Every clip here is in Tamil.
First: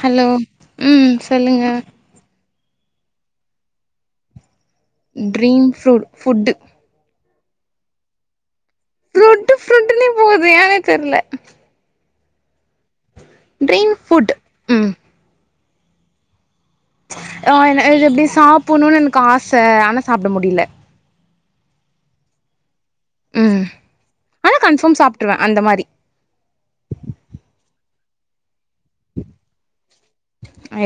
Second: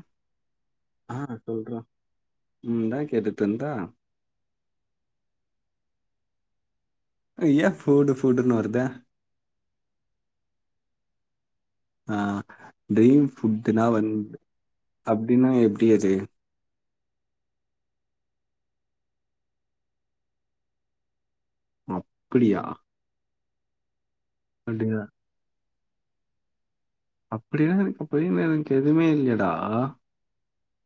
ஹலோ ம் ஆ சொல்லுங்க சொல்ட்றா நீந்தா கேட்டுட்ருந்த ட்ரீம் ஃபுரு ஃபுட் ஐ ஏ ஃபூடு ஃபூடுன் வருது ஃப்ரொட் ஃப்ரண்ட்டுனே போகுது ஏன்னே தெர்ல ஆ டரீம் ஃபுட்னா ட்ரீம் ஃபுட் வந்து ம் அப்டின்னா எப்டி அது ஆ அன் இது இப்டி சாப்பணுன் எனக்கு ஆச ஆனா சாப்ட முடில அப்புடியா ம் ஆனா கன்ஃபாம் அப்டியா சாப்ட்டுருவே அந்த மாரி அப்டின்னா அதுக்குப்பய எனக்கு எதுவுமே இல்லையடா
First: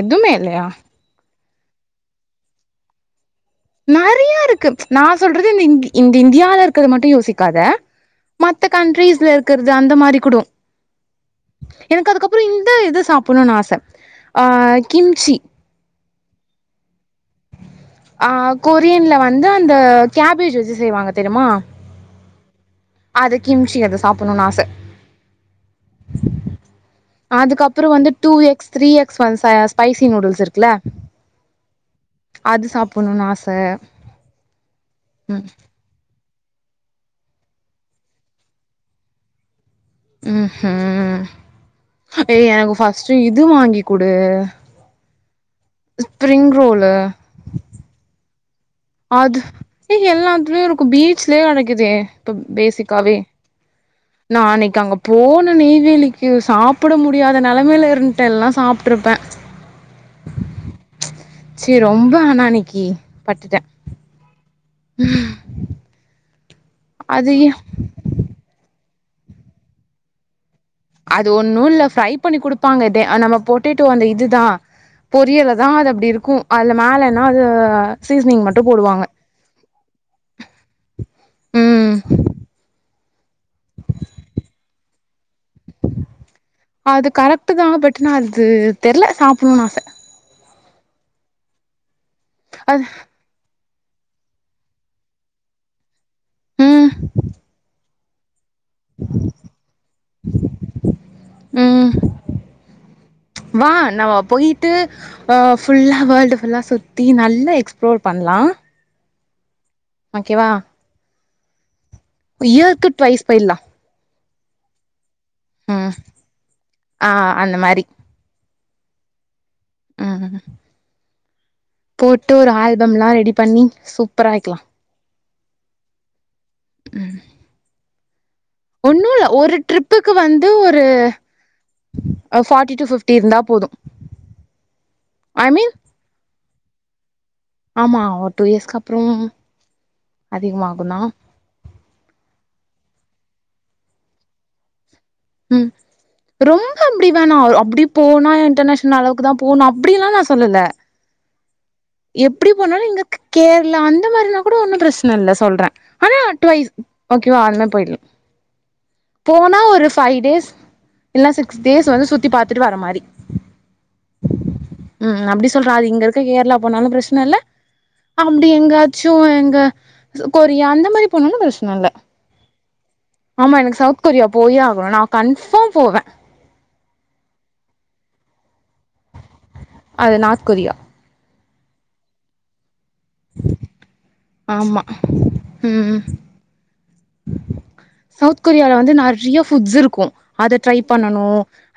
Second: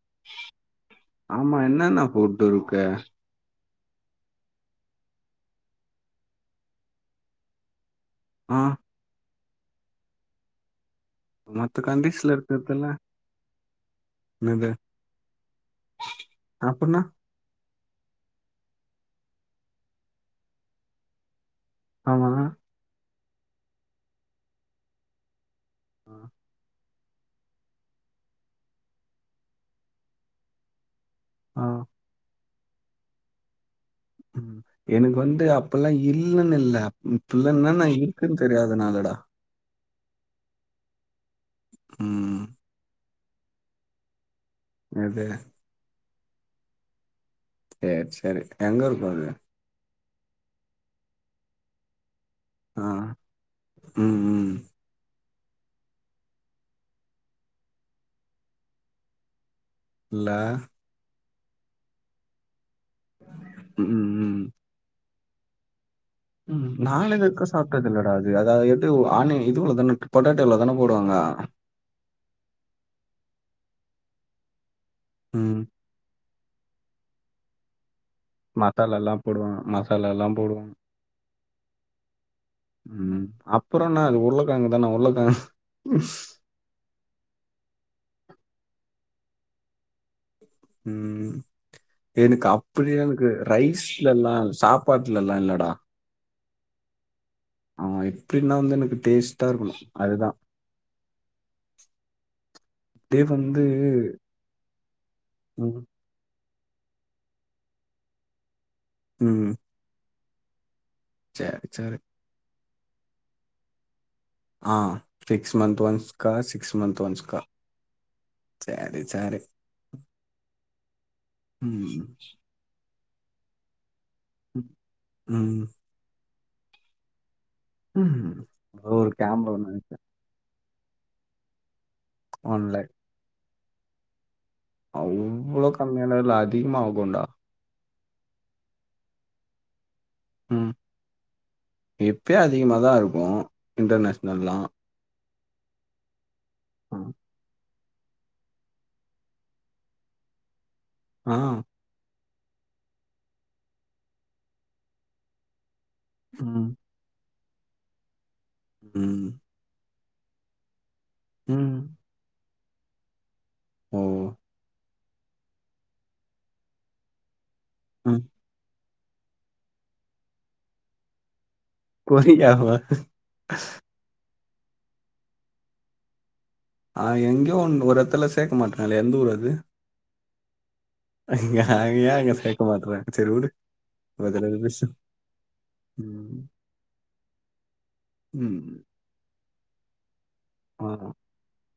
எதுமே இல்லயா ஆமா என்னன்ன போட்டு இருக்க நெறையா இருக்கு நா சொல்றது இந்த இந்த இந்தியால இருக்கறது மட்டு யோசிக்காத ஆ மத்த கண்ட்ரீஸ்ல இருக்கிறது அந்த மாரி கூட மத்த எனக்கு கண்ட்ரீஸ்ல அதுக்கப்பற இந்த இருக்கறதெல்லா இது சாப்பணுனு ஆச ஆ கிம்ச்சி அ அப்புன்னா ஆ கொரியன்ல வந்து அந்த கேபேஜ் வச்சு செய்வாங்க தெரியுமா ஆமா அது கிமிச்சி அத சாப்பணும்னு ஆச ஆஹ [inaudible] அதுக்கப்பற வந்து டூ எக்ஸ் த்ரீ எக்ஸ் ஒன்ஷ ஸ்பைசி நூடுல்ஸ் இருக்குல்ல ஆ அது சாப்பணுனு ஆச ம் எனக்கு வந்து ம் அப் இப்பல்லா இல்லன்னு இல்ல இப்பல்ல என்ன நா இருக்குன்னு தெரியாது நாலடா ம் ம் ம் ஏய் எனக்கு ஃபர்ஸ்ட்டு இது வாங்கி் குடு அது ஸ்பிரிங் ரோல சேரி சரி அது எல்லாத்துமே ஒரு பீச்லயே நடக்குதே இப்ப ஆ பேசிக்காவே ம் நா ம் நனைக்காங்க போன நெய்வேலிக்கு சாப்பட முடியாத நெலைமையில இருந்ட்ட எல்லா சாப்ட்ருப்பே இல்ல சரி ரொம்ப அனான்னைக்கு பட்டுட்டே ம் ம் ம் அது நாளைதக்க ஏ சாப்ட்டதுல்லடா அது அதாவது எது ஆ இதுவளவுதான பொண்டாட்டிய [unintelligible] தான போடுவாங்க ஒன்னு இல்ல ஃப்ரை பண்ணி குடுப்பாங்க இதே ஆனா நம்ம பொட்டேட்டோ அந்த இதுதா பொரியல ம் தா அது அப்டி இருக்கு அதுல மேலன்னாது மத்தால் எல்லா போடுவாங்க மசாலா எல்லாம் போடுவோ ம் ம் அப்புறம்ன அது உருளகெழங்கு தானா உருளகெழங் அது கரெக்ட்டு தா பட்டு் நா அது தெர்ல சாப்டணும்ன்னு ஆச ம் எனக்கு அது அப்டியா எனக்கு ரைஸ்ல எல்லா சாப்பாட்டுல எல்லா இல்லடா ம் ஆ எப்டின்னா வந்து எனக்கு டேஸ்ட்டா இருக்கணு அதுதா ம் அப்டியே வந்து வா நம்ம போயிட்டு ஆ ம் புல்லா வேர்ல்டு புல்லா சுத் தி நல்லா எக்ஸ்ப்ளோர் பண்ணலா ம் ஓகேவா சரி சரி இயக்கு ட்வைஸ் போய்ல்லா. ஆ சிக்ஸ் மந்த் ம் ஒன்ஸ்க்கா சிக்ஸ் மந்த் ஆ ஒன்ஸ்க்கா. அந்த மாரி சேரி சேரி. ம். ம் போட்டு ஒரு ஆல்பம்லா ரெடி பண்ணி சூப்பரா வெக்லா. ம் ம் ம் அது ஒன்னு இல்ல கேமரா ஒரு ஒன்னு வாங்கிட்டே ட்ரிப்புக் கு வந்து ஒரு அ one forty to lakh fifty இருந்தா போதும். அவ்ளோ கம்மியாலாலா இல்ல அதிகமா ஆகுண்டா. ஆமா ஒர் டூ இயஸ்க்கு அப்புறம் அதிகமாகுந்தா. இப்பியே அதிகமாதா இருக்கு இன்டர்நேஷ்னல்லா. ம் ரொம்ப அப்டி வேணா அப்டிப் போனா இன்டர்நேஷ்னல் அளவுக்கு தா போணு அப்டி எல்லா நா சொல்லல. ஆ எப்பிடி போனாலு இங்கக்க் கேரளா அந்த மாரினா கூட ஒன்னும் பிரச்சன இல்ல சொல்றே ஆனா ம் ட்வைஸ் ஓகே வா அந்மா போயிட்ல் ம் போனா ஒரு ஃபை டேஸ். இல்னா சிக்ஸ் ம் டேஸ் வந்து சுத்தி பாத்துட்டு வர மாரி. ஓ. ம் ம் அப்டி சொல்றே அது இங்க இருக்க கேரளா போனாலு பிரச்சன இல்ல ம் அப்டி எங்கா சு எங்க ச கொரியா அந்த மாரி போனாலு பிரச்ன இல்ல. கொரியாவா? ஆமா எனக்கு சவுத் கொரியா போயே ஆகணு நா கன்ஃபாம் போவே. ஆ எங்யோ ஒன் ஒரு எத்துல சேக்க மாட்டாங்ளே எந்த ஊர் அது? அது நாத் கொரியா. ஏ ஏ அங்க சேக்க மாட்றாங் செரி உடு. ஆமா [unintelligible] ம். சவுத் கொரியால ம் வந்து நறிய ஃபுட்ஸ் இருக்கு அத ட்ரை ஆ பண்ணனு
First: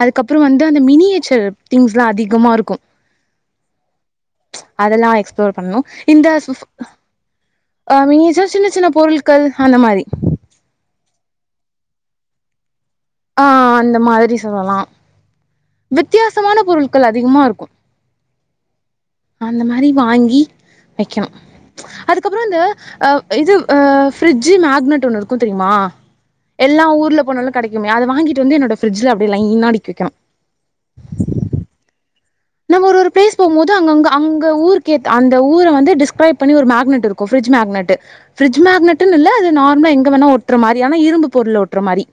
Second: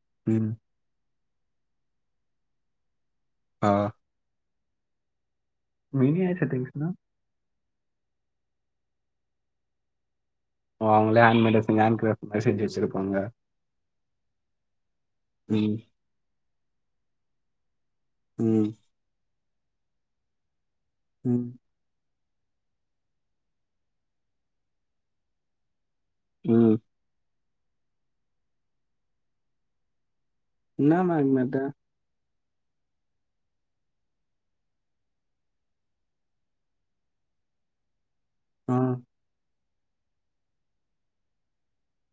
அதுக்கப்புறோ ம் வந்து அந்த மினியேச்சர் திங்ஸ்லா அதிகமா இருக்கு. ஆ. அதல்லா எக்ஸ்ப்ளோர் பண்ணு இந்த மினியேச்சர் ஃப்ஃப் செட்டிங்ஸ்னா அ மினியேச்சர் சின்ன சின்ன பொருள்கள் அந்த மாரி. ஓ அவுங்ளே ஹேன்மேடா செஞ்சு ஹேன்கிரேஃப்ட் மாரி செஞ்சு வெச்சிருப் ஆ ஆ அந்த மாதிரி சொல்லலா. ம் வித்தியாசமான பொருள்கள் அதிகமா இருக்கு. ம். அந்த மாரி வாங்கி வெக்கணு. ம் அதுக்கப்பறோ இந்த அவ் இதுவ் அ ஃபிரிட்ஜு மேக்னட் ஒண்ணு இருக்கு தெரிமா? ம் எல்லா ஊர்ல போனாலு கெடைக்குமே அத வாங்கிட்டு வந்து என்னோட ஃபிரிட்ஜில அப்டியே லைனா‌ அடிக்கி வெக்கணு. இன்னா மேக்னட்டு? நம்ம ஒரு ஒரு பிளேஸ் போமோது அங்கங்க அங்க ஊருக்கேத்த அந்த ஊர வந்து டிஸ்கிரைப் பண்ணி ஒரு மேக்னெட் இரு க்கு ஃப்ரிட்ஜ் மேக்னெட்டு. ஃப்ரிட்ஜ் ஆ மேக்னெட்டுன்னு இல்ல அது நார்மலா எங்க வேணா ஒட்ற மாரி ஆனா இரும்பு பொருள்ல ஒட்ற மாரி.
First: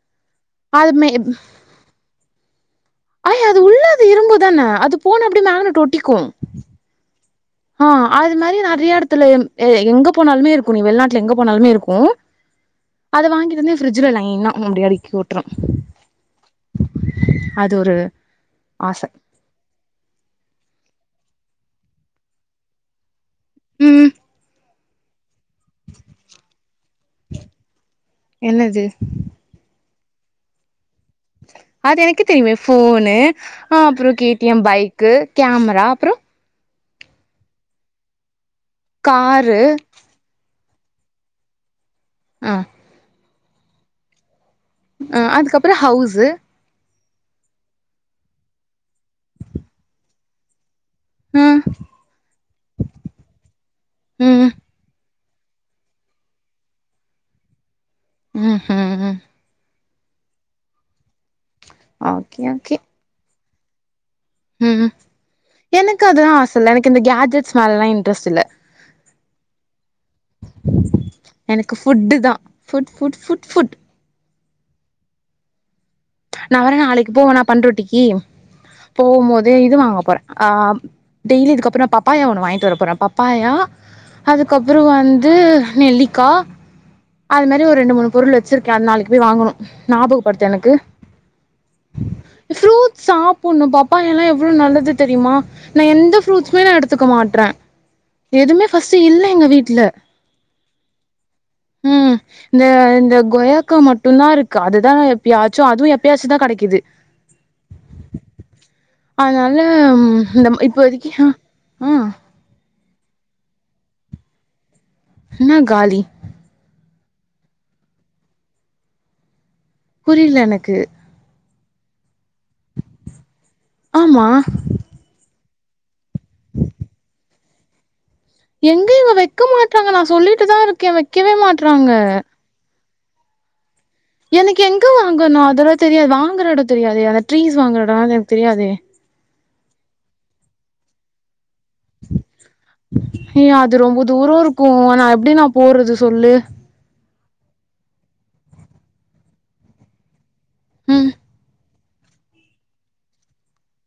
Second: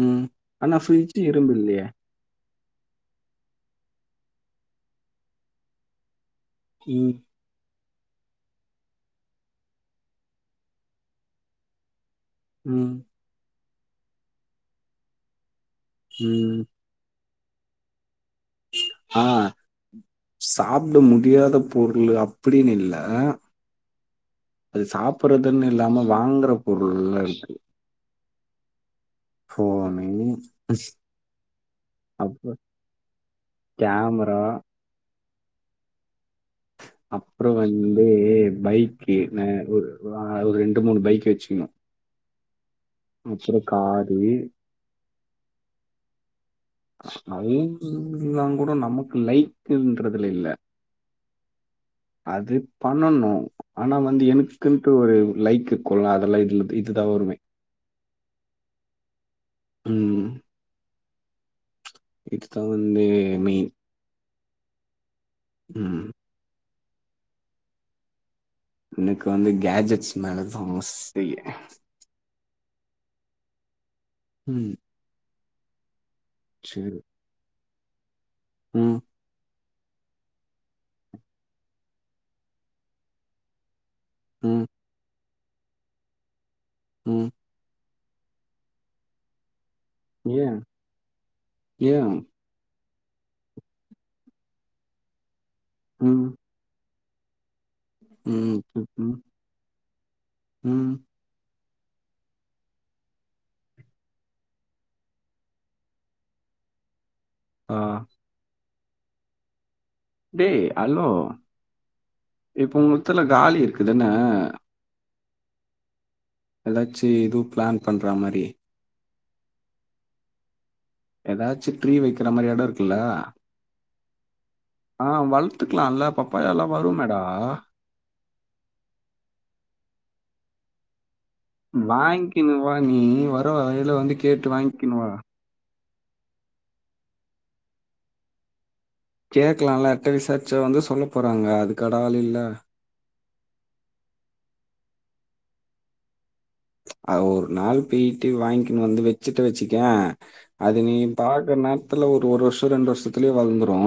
ம் ஆனா ஃப்ரிட்ஜி இரும்பு இல்லியே. அய் அது உள்ள அது இரும்புதான அது போன அப்டே மேக்னெட்டு ஒட்டிக்கு. ம். ஆ அது மாரி நறைய எடத்துல ம் எ எங்க போனாலுமே இருக்கு நீ வெள்நாட்ல எங்க போனாலுமே இருக்கு. ம். அத வாங்கிட்டு வந்து ஃபிரிட்ஜில லைனா அப்டி அடிக்கி வூட்ரூ ம் அது ஒரு ஆச ஆ சாப்ட முடியாதப் பொருளு அப்டினு இல்ல ம் அது சாப்பறதுன்னு இல்லாம வாங்கறப் பொருள்ல இருக்கு என்னது ஃபோனை ஸ் அது எனக்கேத் தெரியுமே ஃபோனு அப்ற கே கேமரா டி எம் பைக்கு கேமரா அப்றோ அப்றோ வந்து பைக்கு ந காரு ஒரு ஆ ஒரு ரெண்டு மூனு பைக்கு வச்சுகினு ஆ அப்றோ காரு அ அதுக்கப்றோ ஹவுஸு ஸ்பைன்னாங் கூட நமக்கு லைக்குன்றதுல இல்ல ஆ ம் அதுப் பண்ணணு ஆனா வந்து ம் எனக்குன்ட்டு ஒரு லைக்கு குல்ல அதலா இதுலத் இதுதா வருவே ம் ம் ம் ஓகே இதுதா ஓகே வந்தே மெய்ன் ம் எனக்கு ம். அதெலா ஆச இல்ல எனக்கு இந்த கேட்ஜெட்ஸ் மேலல்லா இன்ட்ரெஸ்ட் இல்ல எனக்கு வந்து கேட்ஜெட்ஸ் மேலதா ஆசையே ஃபுட்டுதா ஃபுட் ஃபுட் ஃபுட் ஃபுட் ம் நா வேற சரி. நாளைக்குப் போவனா பண்றொட்டிக்கி ம் போம்மோதே இது வாங்கப் போற ஆம் டெய்லி இதுக்கப்றோ நா பப்பாயா ஒன்னு வாய்ன்ட்டு வரப் போறே பப்பாயா ம். அதுக்கப்றோ வந்து நெல்லிக்கா ம் அது மாரி ஒரு ரெண்டு மூனு பொருள் வச்சிருக்க அது நாளிக்கு போய் வாங்கணு நாபகப்படுத்து எனக்கு ஏ ஃப்ரூட்ஸ் சாப்புன்னு பப்பாயாலா எவ்ளோ நல்லது தெரியுமா நா எந்த ம். ஃப்ரூட்ஸ் துமே நா எடுத்துக்க மாட்ற ம். எதுமே ம். பர்ஸ்ட்டு ம். இல்ல எங்க வீட்ல ம். ம் இந்த இந்த கொயாக்கா மட்டுந்தா இருக்கு அதுதா எப்பியாச்சு அதுவு எப் பியாச்சுதா கடைக்குது ஆ அதனாலம் இந்தம் டேய் ஹலோ! இப்போதைக்கு அ அ இப்ப முத்துல காலி இருக்குதுன்ன என்ன காலி எலாச்சு எதும் பிளான் பண்ற மாரி புரில எனக்கு எதாச்சு ட்ரீ வக்கிற மாரி எட இருக்குல ஆமா ஆ வள்த்துக்லா இல்ல பப்பாயாலா வருமேடா எங்க இவ வக்க மாட்றாங்க நா சொல்லிட்டுதா இருக்கே வக்கவே மாட் வாங்கினு வா நீ வர்ற வழியில வந்து கேட்டு எனக்கு எங்க வாங்கிக்கின்னு வா வாங்கனு அதெல்லா தெரியாது வாங்குற எடோ தெரியாதே அந்த ட்ரீஸ் வாங்குற எடோ அது எனக்கு தெரியாதே கேக்கலால யார்டாது விசார்ச்சா வந்து சொல்ல போறாங்க அதுக்காடா ஆளுல்ல யே அது ரொம்ப தூரோ இருக்கோ நா எப்டி நா போறது சொல்லு ஆ ஒரு நாள் போய்ட்டு வாங்கின்னு வந்து வச்சுட்டு வச்சிகயே அது நீ ம் பாக்குற நேரத்துல ஒரு ஒரு வர்ஷோ ரெண்டு வர்ஷத்துலே வளந்துரோ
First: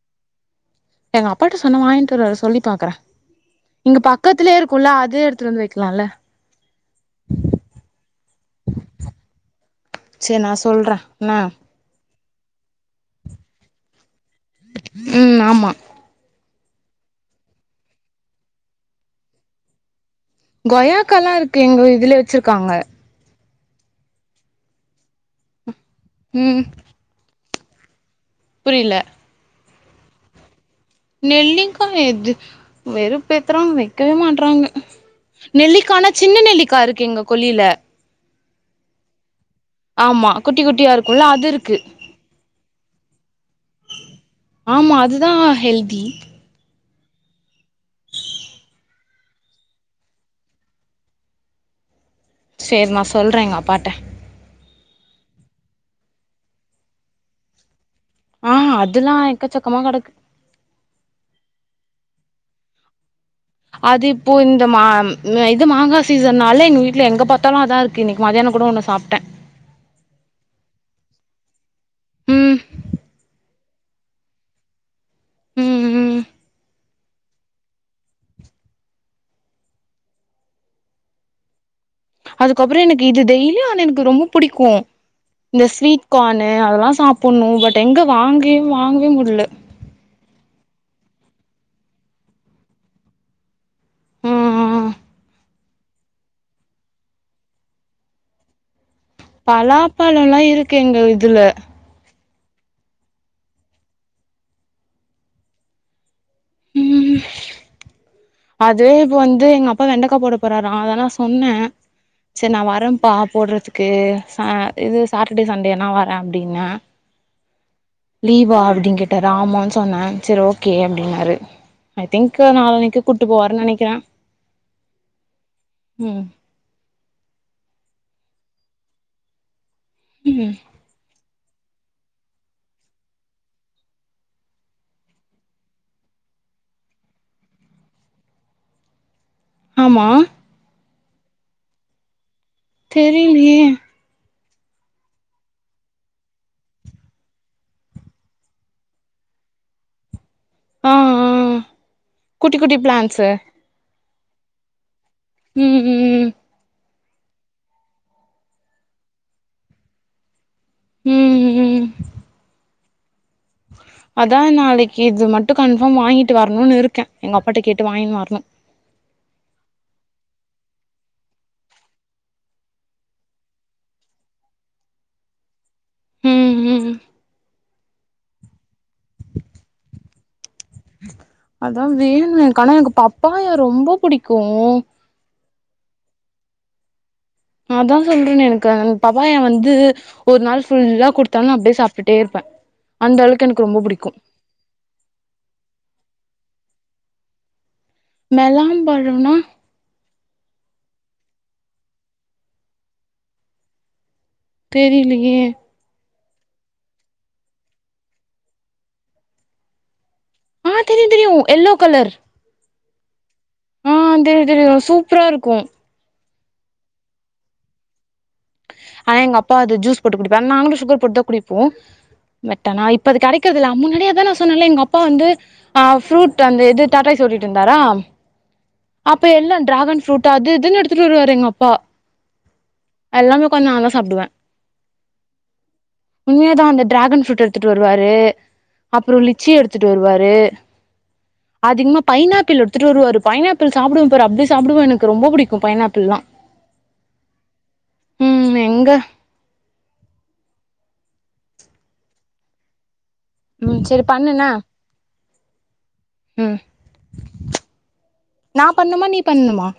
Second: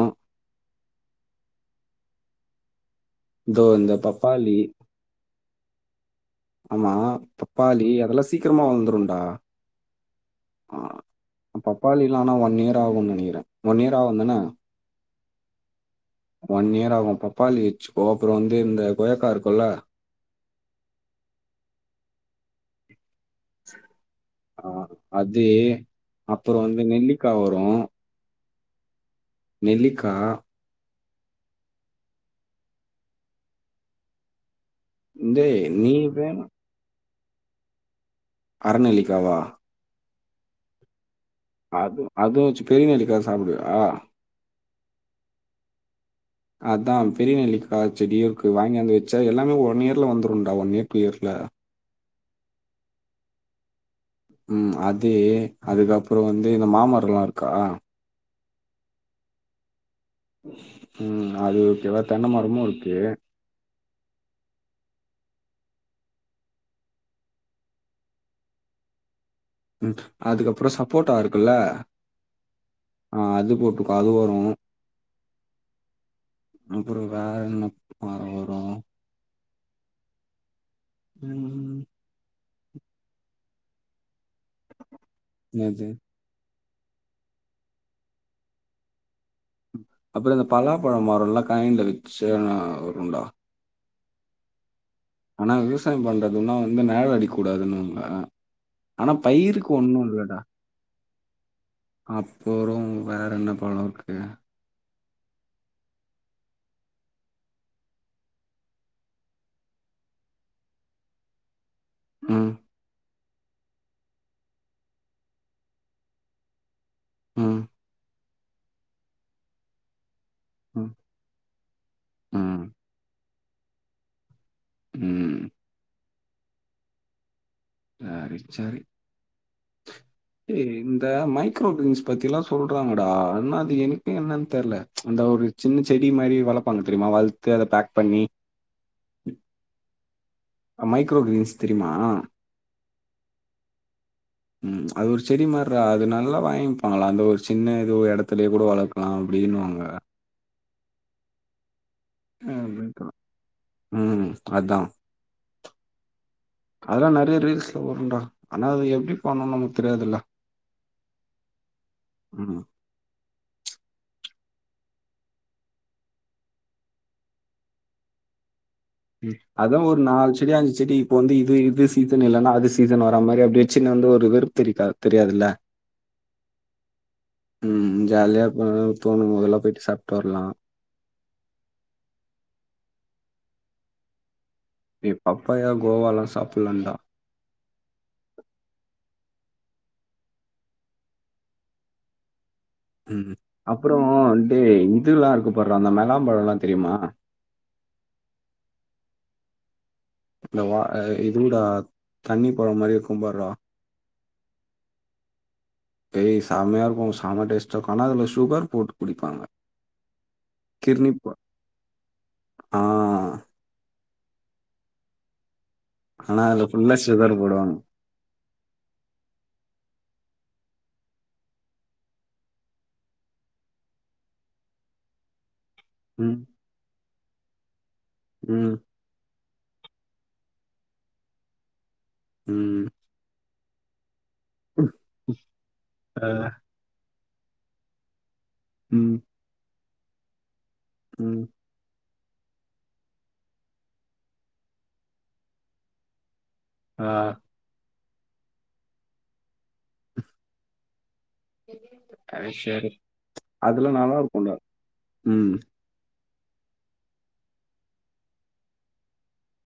எங்க அப்பாயிட்ட சொன்னா வாங்கிட்டு வருவாரு சொல்லி பாக்குற இதோ இந்த இங்க பக்கத்துலே பப்பாளி இருக்குல அதே எடுத்துனு வந்து வெக்கலால ஆமா தப்பாளி அதெல்லா சீக்கிரமா வளந்துருடா செரி நா சொல்ற என்ன பப்பாளிலா ஆனா ஒன் இயர் ஆகு நெனைக்கிற ஒன் இயர் ஆவுந்தன ம் ஆமா ஒன் இயர் ஆகு பப்பாளி வச்சுக்கோ அப்புறோ வந்து இந்த கொயாக்கா இருக்கும்ல கொயாக்கல்லா இருக்கு எங்க வீ இதுலே வச்சிருக்காங்க அ அது அப்புறோ ம் வந்து நெல்லிக்கா வரு புரியல நெல்லிக்கா நெல்லிக்கா எது வெறுப்பேத்துறா வெக்கவே மாட்றாங்க டேய் நீ நெல்லிக்கானா சின்ன வேணா நெல்லிக்கா இருக்கு எங்க கொல்லியில அரநெல்லிக்காவா ஆமா குட்டி குட்டியா இருக்கும்ல அது இருக் அதும் அதுவும் வச்சு பெரிய நெல்லிக்கா சாப்டுவியா ஆமா அதுதா ஹெல்தி அதா பெரிய நெல்லிக்கா செடியு இருக்கு வாங்கியாந்து வச் சா எல்லாமே ஒன் இயர்ல வந்துருன்டா ஒன் இயர் டூ இயர்ஸ்ல செரி நா சொல்றே எங்க அப்பாட்ட ம் அது அதுக்கு அப்றோ வந்து இந்த மாமரொல்லா இருக்கா ஆ அதெல்லா எக்கச்சக்கமா கெடக்கு உம் நா அது ஓகேவா தென்ன மரமு இருக்கு அது இப்போ இந்த மா இது மாங்கா சீசன்னால எங்க வீட்ல எங்க பாத்தாலு அதா இருக் கு இன்னக்கு மதியானோ கூட ஒன்னு சாப்ட ம் அதுக்கப்புறோ சப்போட்டா இருக்குல்ல ம் ஆ அது போட்டுக் அது வரு ம் ம் ம் ப்புறோ வேறு என்ன மரோ வரு ம் ம் அதுக்கப்புறோ எனக்கு இது டெய்லியு ஆனா எனக்கு ரொம்ப புடிக்கு இந்த என்னது ஸ்வீட் கானு அதெல்லா சாப்புட்ணு பட் எங்க வாங்க வாங்கவே முடியல அப்புறோ இந்த பலாப்பழோ மரோல்லா [unintelligible] ல வச்சா வருங்ளா ம் ம் ஆனா விவசாயோ பண்றதுன்னா வந்து மேல அடிக்க கூடாதுன்னுவாங்க ஆனா பயிருக்கு ஒண்ணு இல்லடா பலாப்பழம்லா இருக்கு எங்க இதுல அப்பறோ வேற என்ன பழோ இருக்கு ம் அது இப்ப வந்து எங்க அப்பா வெண்டக்கா போடப் போறாரா அதா நா சொன்னே செரி ம் நா வரேம் ப்பா போட்றதுக்கு ச இது சாட்டர்டே சண்டேனா வர அப்டின்னா ம் லீவா அப்டின்னு கேட்டாரு ஆமான் சொன்ன செர் ஓகே ம் அப்டின்னாரு ஐ திங்க் ம் நாளன்னைக்கு கூட்டு போவாருன்னு நெனைக்கிற ம் ம் சாரி சாரி ம் இந்த மைக்ரோடுவின்ஸ் பத்திலா சொல்றாங்கடா ஆனா அது என்க்கு என்னன் தெர்ல அந்த ஒரு சின்ன செடி மாரி வளப்பாங்க தெரியுமா வளத் து அத பேக் பண்ணி ஆமா அ மைக்ரோ குவின்ஸ் தெரியுமா தெரீலயே ம் அது ஒரு செடி மார்ரா அது நல்லா வாங்கிப்பாங்களா அந்த ஒரு சின்ன எதோ எடத்துலயே கூட வளக் லா அப்டின்னுவாங்க ஆ ஆ குட்டி குட்டி பிளான்ஸு ம் அதா ம் ம் அதல்லா நெறைய ரீல்ஸ்ல வருன்டா ஆனா அது எப்பிடி பண்ணனு நமக்கு தெரியாதுல்ல ம் ம் ம் அதா நாளைக்கு இது மட்டு கன்ஃபார்ம் வாங்கிட்டு வரணுனு இருக்கே எங்க அப்பாட்ட கேட்டு வாங்கினு வரணு ம் அதா ஒரு நாலு செடி அஞ்சு செடி இப்ப வந்து இது இது சீசன் இல்லன்னா அது சீசன் வர்ற மாரி அப்பிடி வச்சுனு வந்து ஒரு வெறும் தெரிக்கா தெரியாதுல்ல ம் ம் ம் ஜாலியா போனு தோணும் மொதல்லா போயிட்டு சாப்ட்டு வரலா அதா வேணுமே கானா எனக் பப்பாயா ரொம்ப புடிக்கு ஏ பப்பாயா கோவாலா சாப்புலான்டா அதா சொல்றனே எனக்கு பபாயா வந்து ஒரு நாள் ஃபுல்லா குடுத்தாலு நா அப்டியே சாப்ட்டுட்டே இருப்பே அந்த ம் ம் அளவுக்கு எனக்கு ரொம்ப அப்புறோ புடிக்கு டே இதுல்லா இருக்கு பார்ரா அந்த மெலாம்பழொல்லா தெரியுமா மெலாம்பழோனா இந்த வ அ இதூட தண்ணி பழ மாரி இருக்கும் பார்ரா தெரிலீயே ஏய் செமையா இருக்கு செம டேஸ்ட்டா இருக்கு ஆனா அதுல சுகர் போட்டு குடிப்பாங்க ஆ கிர்ணி தெரியு தெரியு ப எல்லோ கலர் ஆ ஆ தெரியு தெரியு சூப்பரா இருக்கும் ஆனா அதுல ஃபுல்லா சுகர் போடுவாங் ஆனா எங்க அப்பா அது ஜூஸ் போட்டு குடிப்பாங் நாங்களு சுகர் போட்தா குடிப்போ பட் ஆனா இப்ப அது கெடைக்குறதில்ல அம் முன்னாடியே அதா நா சொன்னல எங்க அப்பா வந்து நா ம் ஃப்ரூட் அந்த இது டாட்டாய் சொல்லிட்டு இருந்தாரா ம் அப்ப எல்லா டிராகன் ஃப்ரூட் அது இதுன்னு எடுத்துட்டு வருவாரு எங்க அப்பா ம் எல்லாமே உக்காந் நான்தா சாப்புடுவே ஆ உண்மையாதா அந்த டிராகன் ஃப்ரூட் த்துட்டு வருவாரு ம் அப்றோ லிச்சி எடுத்துட்டு வருவாரு ம் அதிகமா பைானாப்பிள் எடுத்துட்டு வருவாரு பைனாப்பிள் சாப்புடுவே பாரு அப்டி சாப்டுவ எனக்கு ரொம்ப புடிக்கு பைனாப்பிள்லா ஆ ம் எங்க அது சேரி ம் அதுல செரி பண்ணு என்ன நல்லாருக்குங்க ம் ம் நா பண்ணுமா நீ பண்ணுமா